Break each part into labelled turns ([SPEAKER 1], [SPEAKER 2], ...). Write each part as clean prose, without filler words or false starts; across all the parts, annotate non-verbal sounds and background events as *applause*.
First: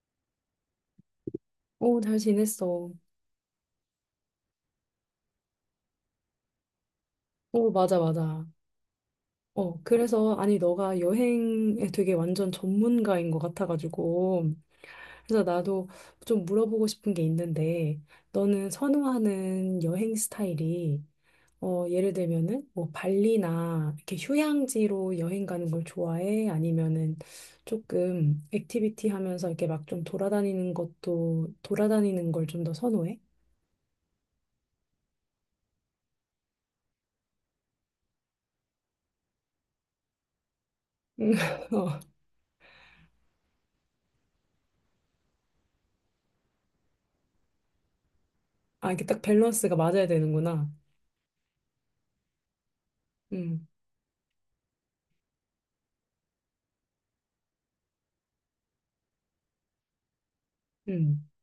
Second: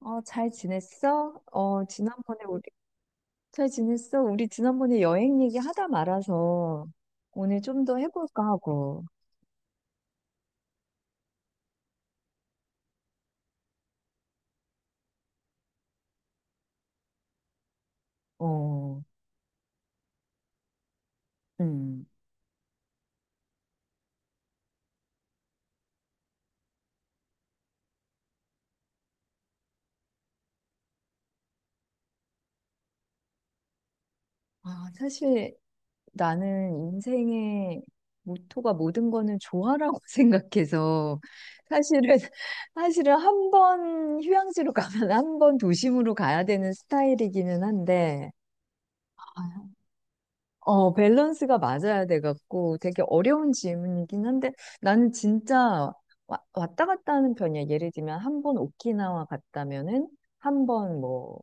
[SPEAKER 1] 어, 잘 지냈어? 어,
[SPEAKER 2] 어, 잘
[SPEAKER 1] 지난번에 우리,
[SPEAKER 2] 지냈어. 어,
[SPEAKER 1] 잘 지냈어? 우리 지난번에 여행 얘기 하다 말아서 오늘 좀 더
[SPEAKER 2] 맞아,
[SPEAKER 1] 해볼까
[SPEAKER 2] 맞아.
[SPEAKER 1] 하고,
[SPEAKER 2] 어, 그래서, 아니, 너가 여행에 되게 완전 전문가인 것 같아가지고, 그래서 나도 좀 물어보고 싶은 게 있는데, 너는
[SPEAKER 1] 어,
[SPEAKER 2] 선호하는 여행 스타일이, 어,
[SPEAKER 1] 음.
[SPEAKER 2] 예를 들면은, 뭐, 발리나, 이렇게 휴양지로 여행 가는 걸 좋아해? 아니면은, 조금, 액티비티 하면서 이렇게 막 좀 돌아다니는 것도, 돌아다니는 걸 좀 더 선호해?
[SPEAKER 1] 아, 사실 나는 인생의 모토가 모든 거는 좋아라고 *laughs* 생각해서
[SPEAKER 2] *laughs* 어.
[SPEAKER 1] 사실은, 사실은 한 번 휴양지로 가면 한 번 도심으로 가야 되는 스타일이기는 한데,
[SPEAKER 2] 아, 이게 딱
[SPEAKER 1] 아,
[SPEAKER 2] 밸런스가 맞아야 되는구나.
[SPEAKER 1] 어, 밸런스가 맞아야 돼갖고 되게 어려운
[SPEAKER 2] 음,
[SPEAKER 1] 질문이긴 한데 나는 진짜 왔다 갔다 하는 편이야. 예를 들면 한 번 오키나와 갔다면은 한 번
[SPEAKER 2] 음.
[SPEAKER 1] 뭐,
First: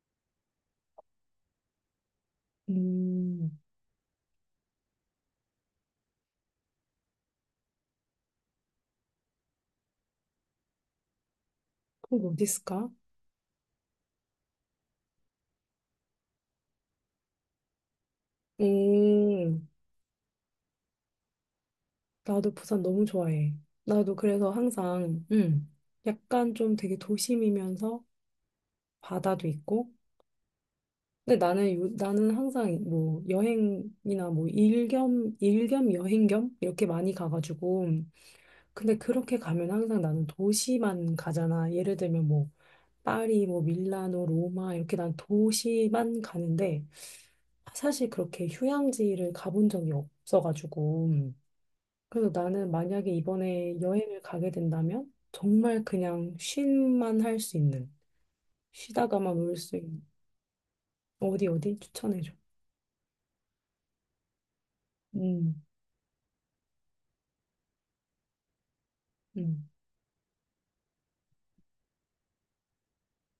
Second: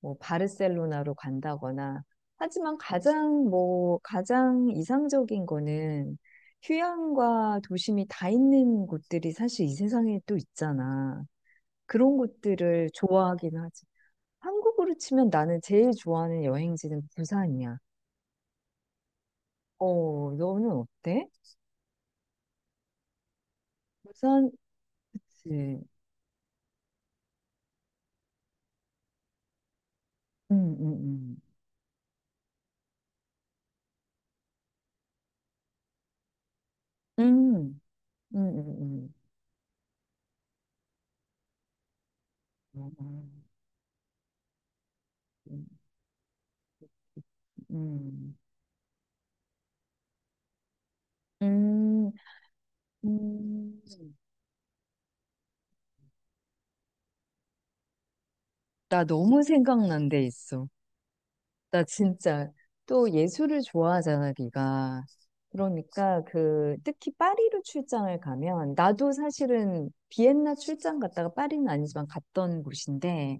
[SPEAKER 1] 뭐 바르셀로나로 간다거나 하지만 가장
[SPEAKER 2] 음,
[SPEAKER 1] 뭐 가장 이상적인 거는 휴양과 도심이 다 있는 곳들이 사실 이 세상에 또 있잖아. 그런
[SPEAKER 2] 그럼 어디 있을까?
[SPEAKER 1] 곳들을 좋아하긴 하지. 한국으로 치면 나는 제일 좋아하는 여행지는 부산이야.
[SPEAKER 2] 음,
[SPEAKER 1] 어, 너는 어때?
[SPEAKER 2] 나도 부산 너무 좋아해. 나도
[SPEAKER 1] 부산,
[SPEAKER 2] 그래서 항상,
[SPEAKER 1] 그치.
[SPEAKER 2] 약간 좀 되게 도심이면서 바다도 있고.
[SPEAKER 1] 음, 음.
[SPEAKER 2] 근데 나는 항상 뭐 여행이나 뭐 일겸 여행 겸 이렇게 많이
[SPEAKER 1] 음,
[SPEAKER 2] 가가지고.
[SPEAKER 1] 음,
[SPEAKER 2] 근데
[SPEAKER 1] 음,
[SPEAKER 2] 그렇게 가면 항상 나는 도시만 가잖아. 예를 들면 뭐
[SPEAKER 1] 어,
[SPEAKER 2] 파리, 뭐 밀라노, 로마 이렇게 난 도시만 가는데 사실
[SPEAKER 1] 음,
[SPEAKER 2] 그렇게 휴양지를 가본 적이 없어가지고.
[SPEAKER 1] 음,
[SPEAKER 2] 그래서 나는 만약에 이번에
[SPEAKER 1] 음.
[SPEAKER 2] 여행을 가게 된다면 정말 그냥 쉼만 할 수 있는
[SPEAKER 1] 나
[SPEAKER 2] 쉬다가만
[SPEAKER 1] 너무
[SPEAKER 2] 올 수 있는
[SPEAKER 1] 생각난 데 있어.
[SPEAKER 2] 어디 어디
[SPEAKER 1] 나
[SPEAKER 2] 추천해줘.
[SPEAKER 1] 진짜 또 예술을 좋아하잖아, 네가.
[SPEAKER 2] 음,
[SPEAKER 1] 그러니까 그 특히 파리로 출장을 가면 나도
[SPEAKER 2] 음,
[SPEAKER 1] 사실은 비엔나 출장 갔다가 파리는 아니지만 갔던 곳인데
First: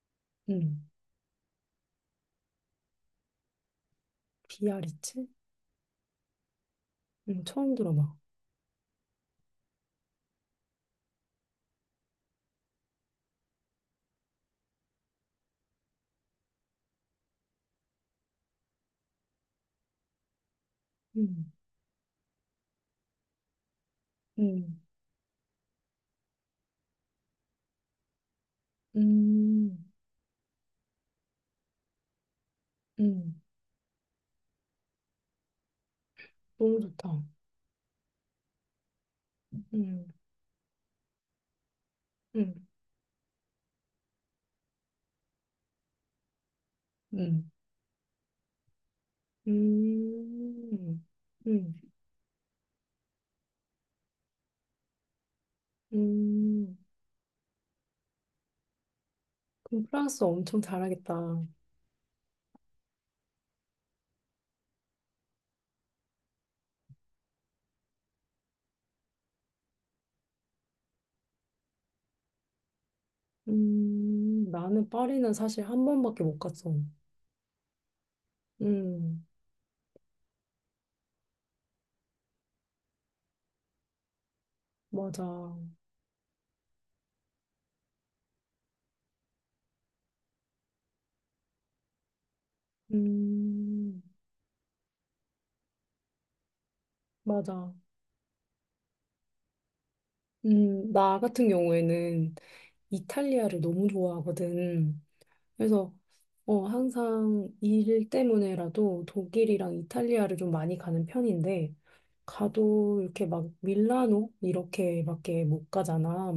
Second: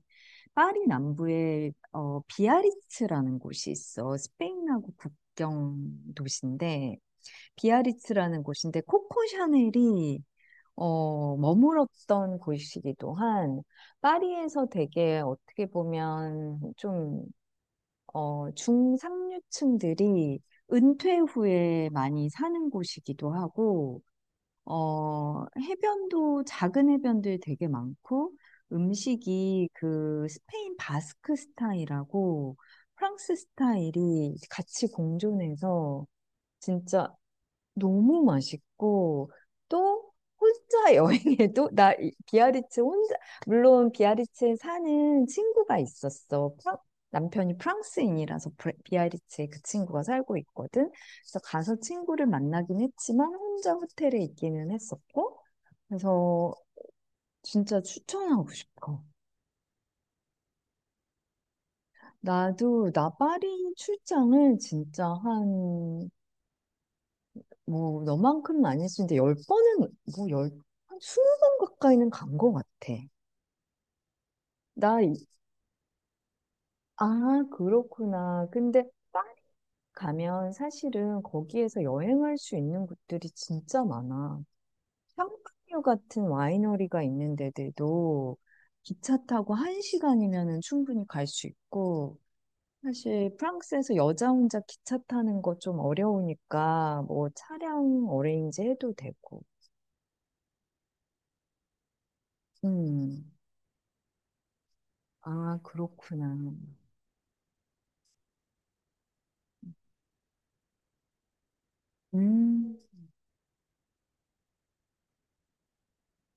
[SPEAKER 1] 파리
[SPEAKER 2] 음.
[SPEAKER 1] 남부에 어 비아리츠라는 곳이 있어. 스페인하고
[SPEAKER 2] 비아리츠?
[SPEAKER 1] 국경 도시인데
[SPEAKER 2] 처음 들어봐.
[SPEAKER 1] 비아리츠라는 곳인데 코코 샤넬이 어, 머물었던 곳이기도 한, 파리에서 되게 어떻게 보면 좀 어, 중상류층들이 은퇴
[SPEAKER 2] 음,
[SPEAKER 1] 후에 많이 사는 곳이기도 하고
[SPEAKER 2] 음,
[SPEAKER 1] 어, 해변도 작은 해변들 되게 많고 음식이
[SPEAKER 2] 음,
[SPEAKER 1] 그 스페인 바스크 스타일하고 프랑스
[SPEAKER 2] 음.
[SPEAKER 1] 스타일이 같이 공존해서
[SPEAKER 2] 너무
[SPEAKER 1] 진짜
[SPEAKER 2] 좋다.
[SPEAKER 1] 너무 맛있고 또
[SPEAKER 2] 음,
[SPEAKER 1] 혼자 *laughs* 여행해도 나
[SPEAKER 2] 음,
[SPEAKER 1] 비아리츠 혼자, 물론 비아리츠에 사는 친구가 있었어.
[SPEAKER 2] 음,
[SPEAKER 1] 남편이 프랑스인이라서 비아리츠에 그 친구가 살고 있거든.
[SPEAKER 2] 음,
[SPEAKER 1] 그래서 가서
[SPEAKER 2] 음,
[SPEAKER 1] 친구를 만나긴 했지만 혼자 호텔에 있기는 했었고 그래서
[SPEAKER 2] 음.
[SPEAKER 1] 진짜 추천하고 싶어.
[SPEAKER 2] 그럼 프랑스 엄청 잘하겠다.
[SPEAKER 1] 나도 나파리 출장을 진짜 한, 뭐 너만큼은 아니었는데 열 번은 뭐열한 스무 번 가까이는 간 것 같아.
[SPEAKER 2] 나는
[SPEAKER 1] 나,
[SPEAKER 2] 파리는 사실 한 번밖에 못 갔어.
[SPEAKER 1] 아, 그렇구나. 근데 딱
[SPEAKER 2] 음.
[SPEAKER 1] 가면 사실은 거기에서 여행할 수 있는 곳들이 진짜 많아.
[SPEAKER 2] 맞아.
[SPEAKER 1] 샹파뉴 같은 와이너리가 있는 데들도 기차 타고 한 시간이면은 충분히 갈 수 있고, 사실 프랑스에서
[SPEAKER 2] 음,
[SPEAKER 1] 여자 혼자 기차 타는 거 좀 어려우니까 뭐
[SPEAKER 2] 맞아.
[SPEAKER 1] 차량 어레인지 해도 되고.
[SPEAKER 2] 나 같은 경우에는
[SPEAKER 1] 음.
[SPEAKER 2] 이탈리아를 너무 좋아하거든.
[SPEAKER 1] 아,
[SPEAKER 2] 그래서,
[SPEAKER 1] 그렇구나.
[SPEAKER 2] 어, 항상 일 때문에라도 독일이랑 이탈리아를 좀 많이 가는 편인데,
[SPEAKER 1] 음,
[SPEAKER 2] 가도 이렇게 막 밀라노? 이렇게밖에 못 가잖아.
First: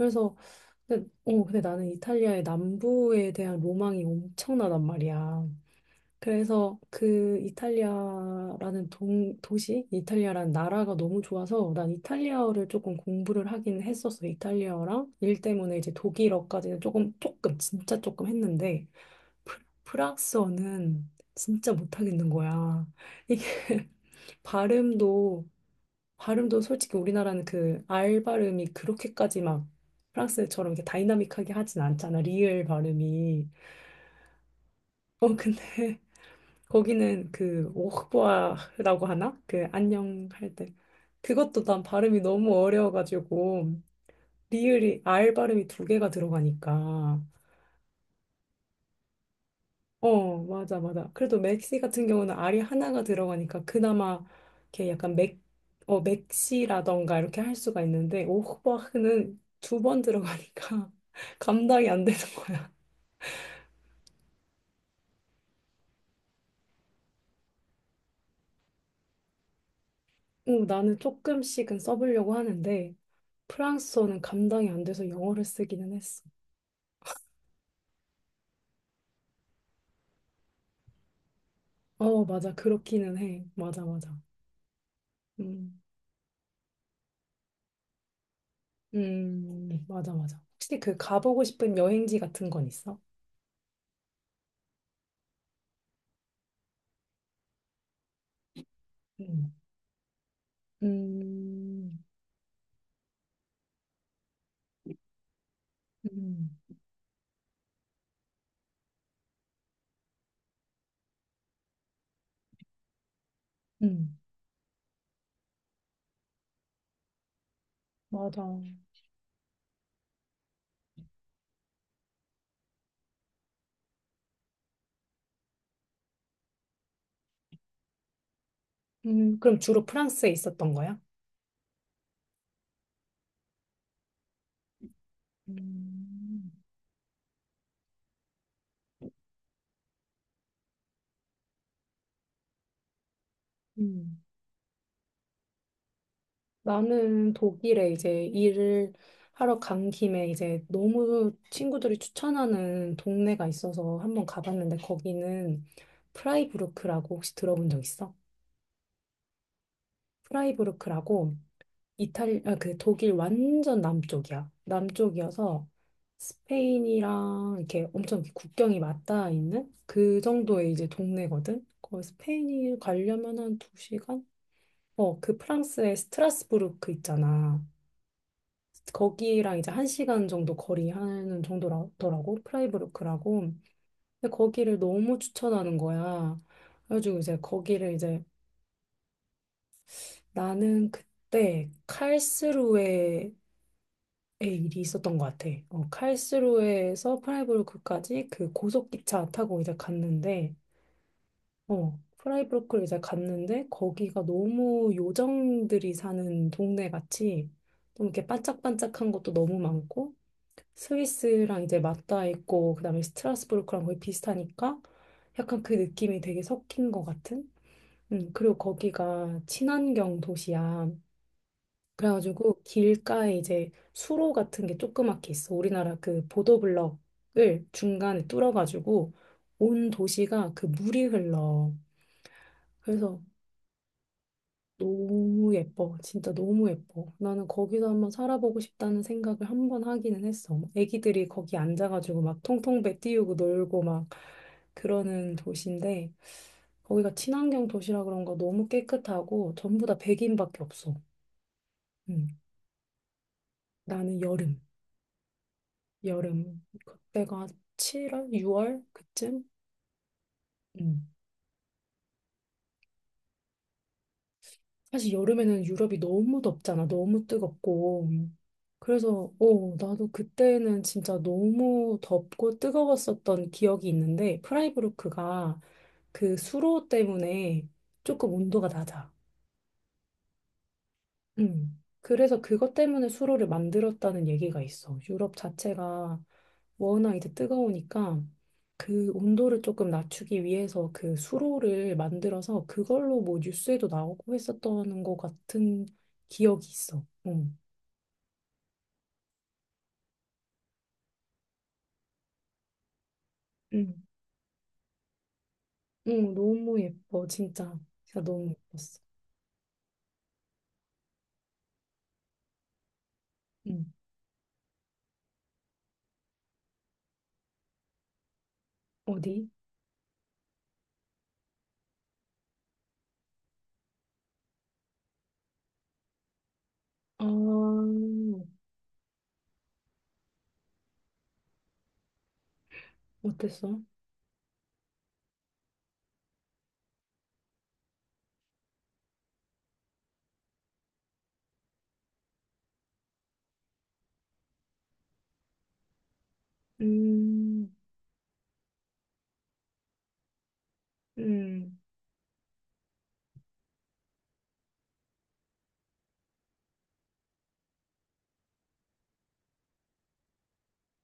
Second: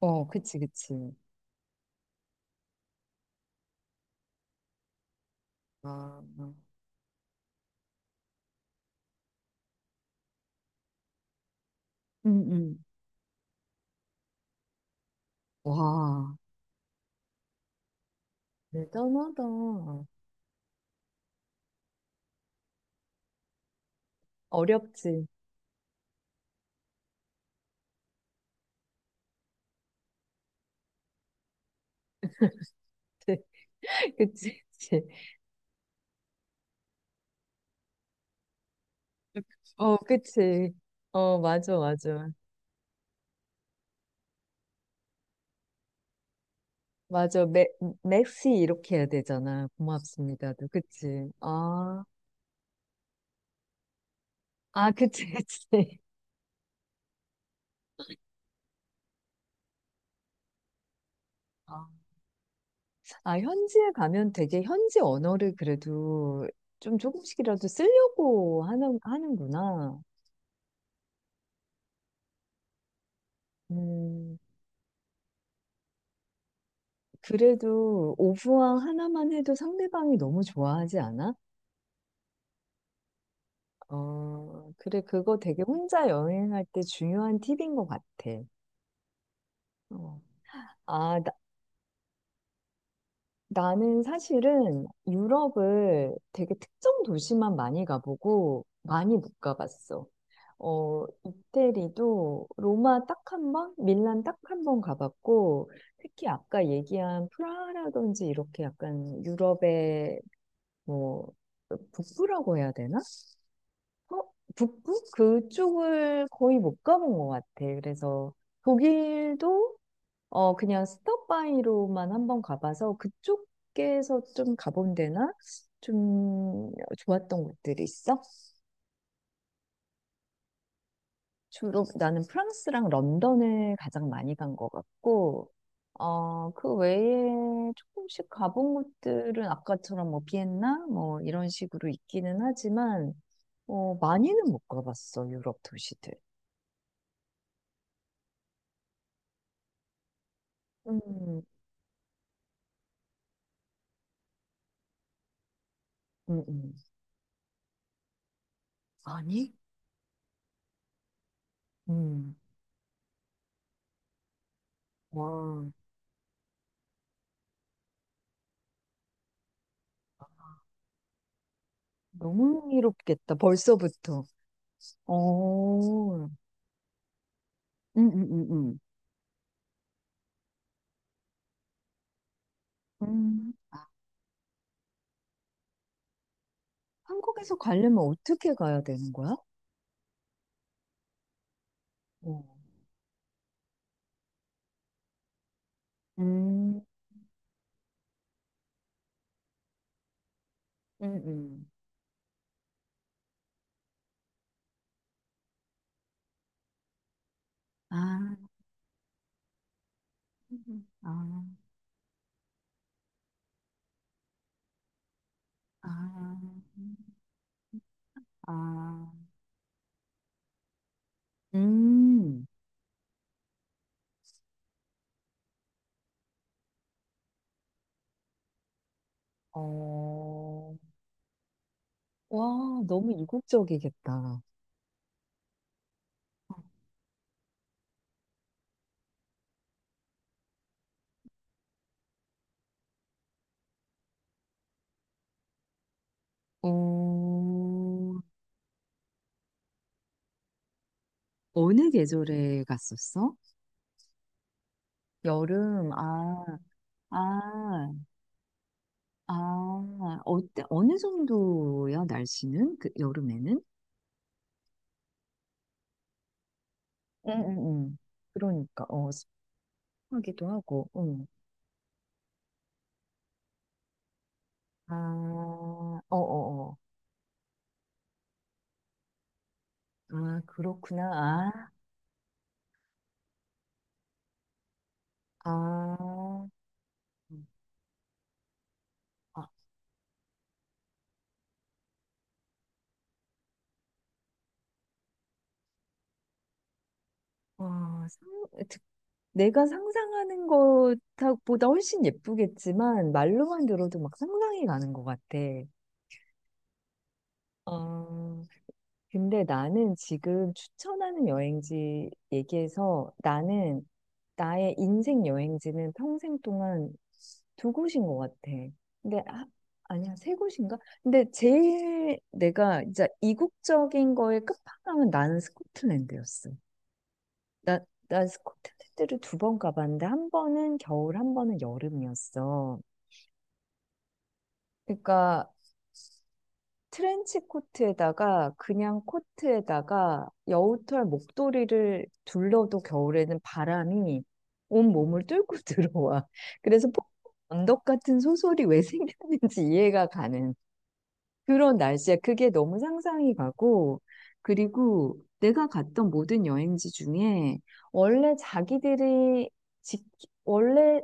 [SPEAKER 1] 어, 그치, 그치.
[SPEAKER 2] 근데, 어, 근데 나는 이탈리아의 남부에 대한 로망이 엄청나단 말이야.
[SPEAKER 1] 아,
[SPEAKER 2] 그래서 그 이탈리아라는 나라가 너무 좋아서 난
[SPEAKER 1] 음,
[SPEAKER 2] 이탈리아어를
[SPEAKER 1] 음.
[SPEAKER 2] 조금 공부를 하긴 했었어. 이탈리아어랑 일 때문에 이제
[SPEAKER 1] 와,
[SPEAKER 2] 독일어까지는 진짜 조금 했는데
[SPEAKER 1] 대단하다.
[SPEAKER 2] 프- 프랑스어는 진짜 못하겠는 거야. 이게 *laughs*
[SPEAKER 1] 어렵지.
[SPEAKER 2] 발음도, 발음도 솔직히 우리나라는 그 R 발음이 그렇게까지 막 프랑스처럼 이렇게 다이나믹하게 하진 않잖아. 리을 발음이.
[SPEAKER 1] *laughs* 그치, 그치.
[SPEAKER 2] 어, 근데 거기는 그 오흑보아라고 하나? 그
[SPEAKER 1] 어,
[SPEAKER 2] 안녕 할
[SPEAKER 1] 그치.
[SPEAKER 2] 때.
[SPEAKER 1] 어,
[SPEAKER 2] 그것도
[SPEAKER 1] 맞아,
[SPEAKER 2] 난 발음이
[SPEAKER 1] 맞아.
[SPEAKER 2] 너무 어려워가지고 리을이 R 발음이 두 개가 들어가니까.
[SPEAKER 1] 맞아. 맥, 맥시 이렇게 해야 되잖아.
[SPEAKER 2] 어,
[SPEAKER 1] 고맙습니다도.
[SPEAKER 2] 맞아, 맞아.
[SPEAKER 1] 그치.
[SPEAKER 2] 그래도 맥시
[SPEAKER 1] 아,
[SPEAKER 2] 같은 경우는 R이 하나가 들어가니까 그나마
[SPEAKER 1] 아,
[SPEAKER 2] 이렇게 약간
[SPEAKER 1] 그치, *laughs* 그치.
[SPEAKER 2] 어, 맥시라던가 이렇게 할 수가 있는데 오흑보아는 두 번 들어가니까 *laughs*
[SPEAKER 1] 아,
[SPEAKER 2] 감당이 안 되는 거야.
[SPEAKER 1] 아, 현지에 가면 되게 현지 언어를 그래도 좀 조금씩이라도 쓰려고 하는구나.
[SPEAKER 2] 어, 나는 조금씩은 써보려고 하는데 프랑스어는
[SPEAKER 1] 음,
[SPEAKER 2] 감당이 안 돼서 영어를 쓰기는 했어.
[SPEAKER 1] 그래도 오브왕 하나만 해도 상대방이 너무 좋아하지 않아?
[SPEAKER 2] 어, 맞아. 그렇기는 해. 맞아, 맞아.
[SPEAKER 1] 어, 그래, 그거 되게
[SPEAKER 2] 음,
[SPEAKER 1] 혼자 여행할 때 중요한 팁인 것 같아.
[SPEAKER 2] 맞아,
[SPEAKER 1] 어.
[SPEAKER 2] 맞아. 혹시 그
[SPEAKER 1] 아, 나,
[SPEAKER 2] 가보고 싶은 여행지 같은 건 있어?
[SPEAKER 1] 나는 사실은 유럽을 되게 특정 도시만 많이 가보고 많이 못
[SPEAKER 2] 음,
[SPEAKER 1] 가봤어. 어,
[SPEAKER 2] 음,
[SPEAKER 1] 이태리도 로마 딱 한 번, 밀란 딱 한 번 가봤고, 특히
[SPEAKER 2] 음,
[SPEAKER 1] 아까 얘기한 프라하라든지 이렇게 약간 유럽의 뭐, 북부라고 해야 되나?
[SPEAKER 2] 음,
[SPEAKER 1] 어? 북부? 그쪽을 거의 못 가본 것 같아. 그래서
[SPEAKER 2] 맞아.
[SPEAKER 1] 독일도 어 그냥 스톱바이로만 한번 가봐서 그쪽에서 좀 가본 데나 좀 좋았던 곳들이 있어?
[SPEAKER 2] 그럼 주로 프랑스에 있었던 거야?
[SPEAKER 1] 주로 나는 프랑스랑 런던을 가장 많이 간 것 같고 어
[SPEAKER 2] 음,
[SPEAKER 1] 그 외에 조금씩 가본 곳들은 아까처럼 뭐 비엔나 뭐 이런 식으로 있기는 하지만 어
[SPEAKER 2] 음.
[SPEAKER 1] 많이는 못 가봤어 유럽 도시들.
[SPEAKER 2] 나는 독일에 이제 일을 하러 간 김에 이제 너무
[SPEAKER 1] 음,
[SPEAKER 2] 친구들이 추천하는 동네가 있어서 한번 가봤는데 거기는
[SPEAKER 1] 음, 음.
[SPEAKER 2] 프라이부르크라고 혹시 들어본 적 있어?
[SPEAKER 1] 아니?
[SPEAKER 2] 프라이부르크라고
[SPEAKER 1] 음.
[SPEAKER 2] 그 독일 완전 남쪽이야.
[SPEAKER 1] 와,
[SPEAKER 2] 남쪽이어서 스페인이랑 이렇게 엄청 이렇게 국경이 맞닿아 있는 그 정도의 이제 동네거든. 거기
[SPEAKER 1] 너무
[SPEAKER 2] 스페인이
[SPEAKER 1] 흥미롭겠다.
[SPEAKER 2] 가려면 한
[SPEAKER 1] 벌써부터.
[SPEAKER 2] 두시간 어, 그 프랑스의
[SPEAKER 1] 어.
[SPEAKER 2] 스트라스부르크 있잖아.
[SPEAKER 1] 음, 음, 음.
[SPEAKER 2] 거기랑 이제 한시간 정도 거리 하는 정도라더라고.
[SPEAKER 1] 음.
[SPEAKER 2] 프라이부르크라고. 근데 거기를 너무 추천하는 거야. 그래가지고 이제
[SPEAKER 1] 한국에서
[SPEAKER 2] 거기를
[SPEAKER 1] 가려면
[SPEAKER 2] 이제
[SPEAKER 1] 어떻게 가야 되는 거야?
[SPEAKER 2] 나는 그때
[SPEAKER 1] 어.
[SPEAKER 2] 칼스루에 예, 일이 있었던 것 같아. 어,
[SPEAKER 1] 음,
[SPEAKER 2] 칼스루에서 프라이부르크까지 그 고속기차 타고 이제 갔는데,
[SPEAKER 1] 음, 음.
[SPEAKER 2] 어, 프라이부르크를 이제 갔는데, 거기가 너무 요정들이 사는 동네 같이, 좀 이렇게
[SPEAKER 1] 아,
[SPEAKER 2] 반짝반짝한 것도 너무 많고,
[SPEAKER 1] 아,
[SPEAKER 2] 스위스랑 이제 맞닿아 있고, 그 다음에 스트라스부르크랑 거의 비슷하니까, 약간 그 느낌이
[SPEAKER 1] 아,
[SPEAKER 2] 되게 섞인 것 같은? 그리고
[SPEAKER 1] 아.
[SPEAKER 2] 거기가 친환경 도시야.
[SPEAKER 1] 음.
[SPEAKER 2] 그래가지고 길가에 이제 수로 같은 게 조그맣게 있어. 우리나라 그 보도블럭을 중간에 뚫어가지고 온 도시가 그
[SPEAKER 1] 어.
[SPEAKER 2] 물이 흘러.
[SPEAKER 1] 와, 너무
[SPEAKER 2] 그래서
[SPEAKER 1] 이국적이겠다.
[SPEAKER 2] 너무 예뻐. 진짜 너무 예뻐. 나는 거기서 한번 살아보고 싶다는 생각을 한번 하기는 했어. 막 애기들이 거기 앉아가지고 막 통통배 띄우고 놀고 막 그러는 도시인데 거기가 친환경 도시라
[SPEAKER 1] 어,
[SPEAKER 2] 그런가 너무 깨끗하고 전부 다 백인밖에 없어.
[SPEAKER 1] 어느
[SPEAKER 2] 응.
[SPEAKER 1] 계절에 갔었어?
[SPEAKER 2] 나는 여름.
[SPEAKER 1] 여름, 아,
[SPEAKER 2] 여름 그때가
[SPEAKER 1] 아,
[SPEAKER 2] 7월, 6월 그쯤?
[SPEAKER 1] 아, 어때, 어느
[SPEAKER 2] 음.
[SPEAKER 1] 정도야, 날씨는? 그, 여름에는?
[SPEAKER 2] 사실 여름에는 유럽이 너무 덥잖아. 너무
[SPEAKER 1] 응응응.
[SPEAKER 2] 뜨겁고.
[SPEAKER 1] 그러니까 어
[SPEAKER 2] 그래서 어, 나도
[SPEAKER 1] 습하기도
[SPEAKER 2] 그때는
[SPEAKER 1] 하고.
[SPEAKER 2] 진짜
[SPEAKER 1] 응.
[SPEAKER 2] 너무 덥고 뜨거웠었던 기억이 있는데
[SPEAKER 1] 아,
[SPEAKER 2] 프라이부르크가 그
[SPEAKER 1] 어어어.
[SPEAKER 2] 수로 때문에 조금 온도가 낮아.
[SPEAKER 1] 아 그렇구나. 아,
[SPEAKER 2] 음. 그래서 그것 때문에 수로를 만들었다는 얘기가 있어. 유럽 자체가
[SPEAKER 1] 아,
[SPEAKER 2] 워낙 이제
[SPEAKER 1] 음.
[SPEAKER 2] 뜨거우니까 그
[SPEAKER 1] 아,
[SPEAKER 2] 온도를 조금 낮추기 위해서 그 수로를 만들어서 그걸로 뭐 뉴스에도 나오고 했었던 것 같은 기억이 있어. 응.
[SPEAKER 1] 와, 상, 듣- 내가 상상하는 것보다 훨씬 예쁘겠지만 말로만 들어도
[SPEAKER 2] 응.
[SPEAKER 1] 막 상상이 가는 것 같아.
[SPEAKER 2] 응, 너무 예뻐, 진짜. 진짜
[SPEAKER 1] 아,
[SPEAKER 2] 너무 예뻤어.
[SPEAKER 1] 근데 나는 지금 추천하는 여행지 얘기해서
[SPEAKER 2] 응.
[SPEAKER 1] 나는 나의 인생 여행지는 평생 동안 두 곳인 것 같아. 근데 아,
[SPEAKER 2] 어디?
[SPEAKER 1] 아니야 세 곳인가? 근데 제일 내가 진짜 이국적인 거에 끝판왕은 나는 스코틀랜드였어.
[SPEAKER 2] 아,
[SPEAKER 1] 나, 난 스코틀랜드를 두 번 가봤는데 한 번은 겨울, 한 번은 여름이었어.
[SPEAKER 2] 어땠어?
[SPEAKER 1] 그러니까 트렌치 코트에다가 그냥 코트에다가 여우털 목도리를 둘러도 겨울에는 바람이 온 몸을 뚫고 *laughs* 들어와. 그래서 폭
[SPEAKER 2] 음,
[SPEAKER 1] 언덕 같은 소설이 왜 생겼는지 이해가 가는. 그런
[SPEAKER 2] 음,
[SPEAKER 1] 날씨야. 그게 너무 상상이 가고, 그리고 내가 갔던 모든 여행지 중에 원래 자기들이 지, 원래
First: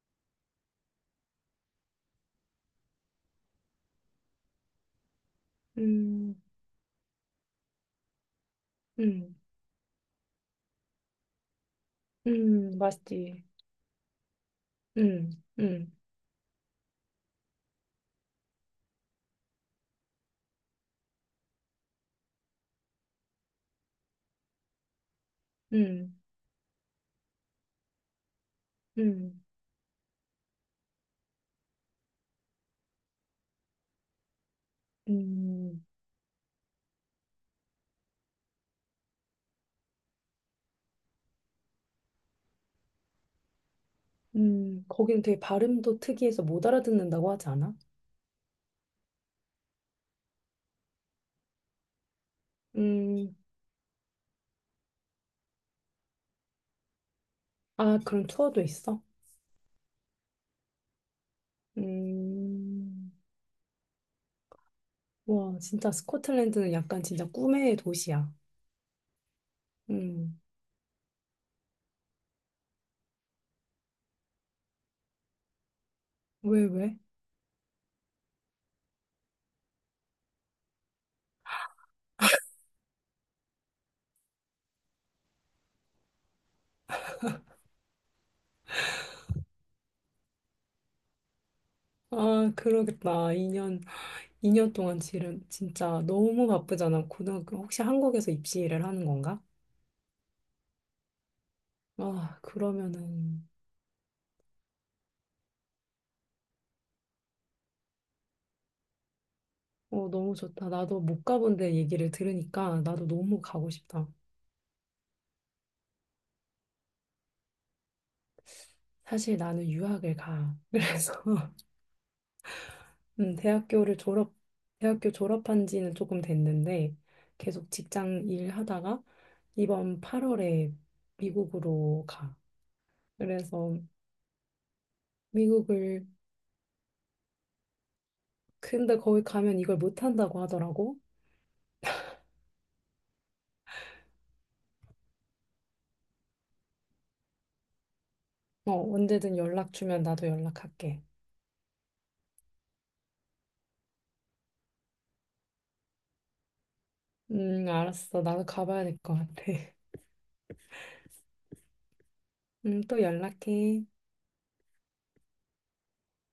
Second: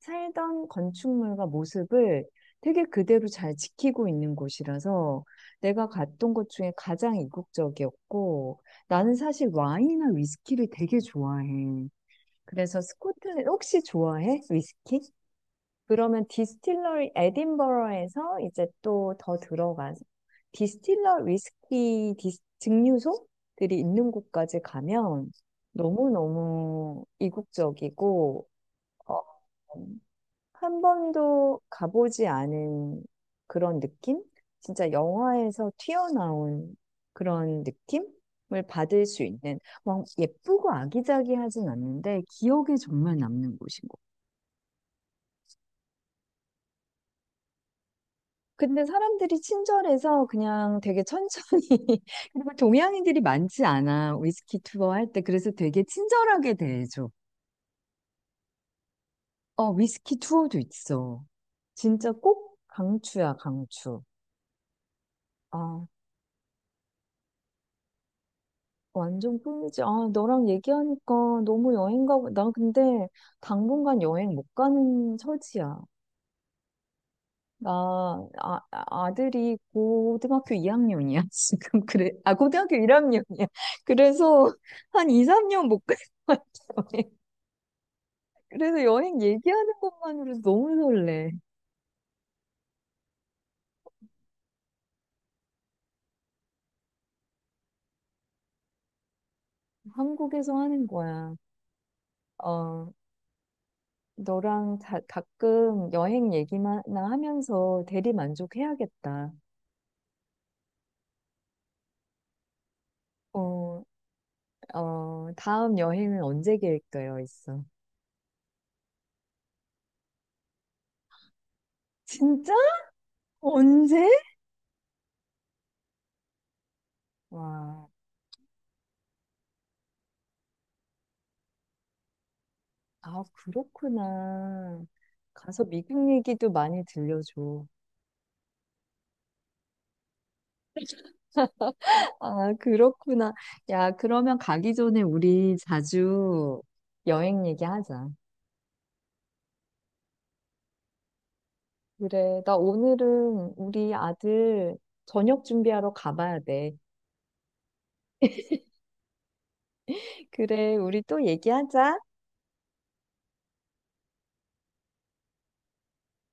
[SPEAKER 1] 살던 건축물과 모습을 되게 그대로 잘 지키고 있는 곳이라서 내가 갔던
[SPEAKER 2] 음,
[SPEAKER 1] 곳 중에 가장 이국적이었고, 나는
[SPEAKER 2] 음,
[SPEAKER 1] 사실 와인이나 위스키를 되게 좋아해. 그래서
[SPEAKER 2] 맛있지.
[SPEAKER 1] 스코틀랜드 혹시 좋아해? 위스키?
[SPEAKER 2] 음, 음.
[SPEAKER 1] 그러면 디스틸러리 에딘버러에서 이제 또 더 들어가서 디스틸러 위스키 증류소들이 있는 곳까지 가면
[SPEAKER 2] 음,
[SPEAKER 1] 너무너무 이국적이고 어,
[SPEAKER 2] 음,
[SPEAKER 1] 한 번도 가보지 않은 그런 느낌? 진짜 영화에서
[SPEAKER 2] 음,
[SPEAKER 1] 튀어나온 그런 느낌을 받을 수 있는 막 예쁘고 아기자기하진 않는데 기억에 정말 남는 곳인 것 같아요.
[SPEAKER 2] 거기는 되게 발음도 특이해서 못 알아듣는다고 하지 않아?
[SPEAKER 1] 근데 사람들이 친절해서 그냥 되게 천천히, *laughs* 그리고 동양인들이
[SPEAKER 2] 음,
[SPEAKER 1] 많지 않아. 위스키 투어 할 때. 그래서 되게 친절하게 대해줘.
[SPEAKER 2] 아, 그런 투어도 있어?
[SPEAKER 1] 어, 위스키 투어도 있어. 진짜 꼭
[SPEAKER 2] 음,
[SPEAKER 1] 강추야, 강추.
[SPEAKER 2] 와,
[SPEAKER 1] 아,
[SPEAKER 2] 진짜 스코틀랜드는 약간 진짜 꿈의 도시야.
[SPEAKER 1] 완전 꿀이지. 아,
[SPEAKER 2] 음,
[SPEAKER 1] 너랑 얘기하니까 너무 여행 가고, 나 근데 당분간 여행 못 가는 처지야.
[SPEAKER 2] 왜, 왜?
[SPEAKER 1] 나, 아들이 고등학교 이학년이야 *laughs* 지금. 그래. 아, 고등학교 1학년이야. 그래서 한 2, 3년 못 갈 것 같아. *laughs* 그래서 여행 얘기하는 것만으로도 너무 설레.
[SPEAKER 2] 아, 그러겠다. 2년 동안 진짜 너무 바쁘잖아. 고등학교, 혹시 한국에서 입시를 하는 건가?
[SPEAKER 1] 한국에서 하는 거야.
[SPEAKER 2] 아,
[SPEAKER 1] 어,
[SPEAKER 2] 그러면은,
[SPEAKER 1] 너랑 다, 가끔 여행 얘기만 나 하면서 대리 만족해야겠다.
[SPEAKER 2] 어, 너무 좋다. 나도 못 가본 데 얘기를 들으니까 나도 너무 가고
[SPEAKER 1] 어,
[SPEAKER 2] 싶다.
[SPEAKER 1] 어, 다음 여행은 언제 계획되어 있어?
[SPEAKER 2] 사실 나는 유학을 가. 그래서 *laughs*
[SPEAKER 1] 진짜?
[SPEAKER 2] 음, 대학교를
[SPEAKER 1] 언제?
[SPEAKER 2] 졸업, 대학교 졸업한 지는 조금 됐는데 계속
[SPEAKER 1] 와.
[SPEAKER 2] 직장 일하다가 이번 8월에 미국으로 가.
[SPEAKER 1] 아,
[SPEAKER 2] 그래서
[SPEAKER 1] 그렇구나. 가서
[SPEAKER 2] 미국을
[SPEAKER 1] 미국 얘기도 많이 들려줘.
[SPEAKER 2] 근데 거기 가면 이걸 못 한다고 하더라고.
[SPEAKER 1] 아, 그렇구나. 야, 그러면 가기 전에 우리 자주 여행 얘기하자.
[SPEAKER 2] 어, 언제든 연락 주면 나도 연락할게.
[SPEAKER 1] 그래, 나 오늘은 우리 아들 저녁 준비하러 가봐야 돼.
[SPEAKER 2] 알았어. 나도 가봐야 될 것 같아. *laughs*
[SPEAKER 1] 그래, 우리 또 얘기하자.
[SPEAKER 2] 또 연락해.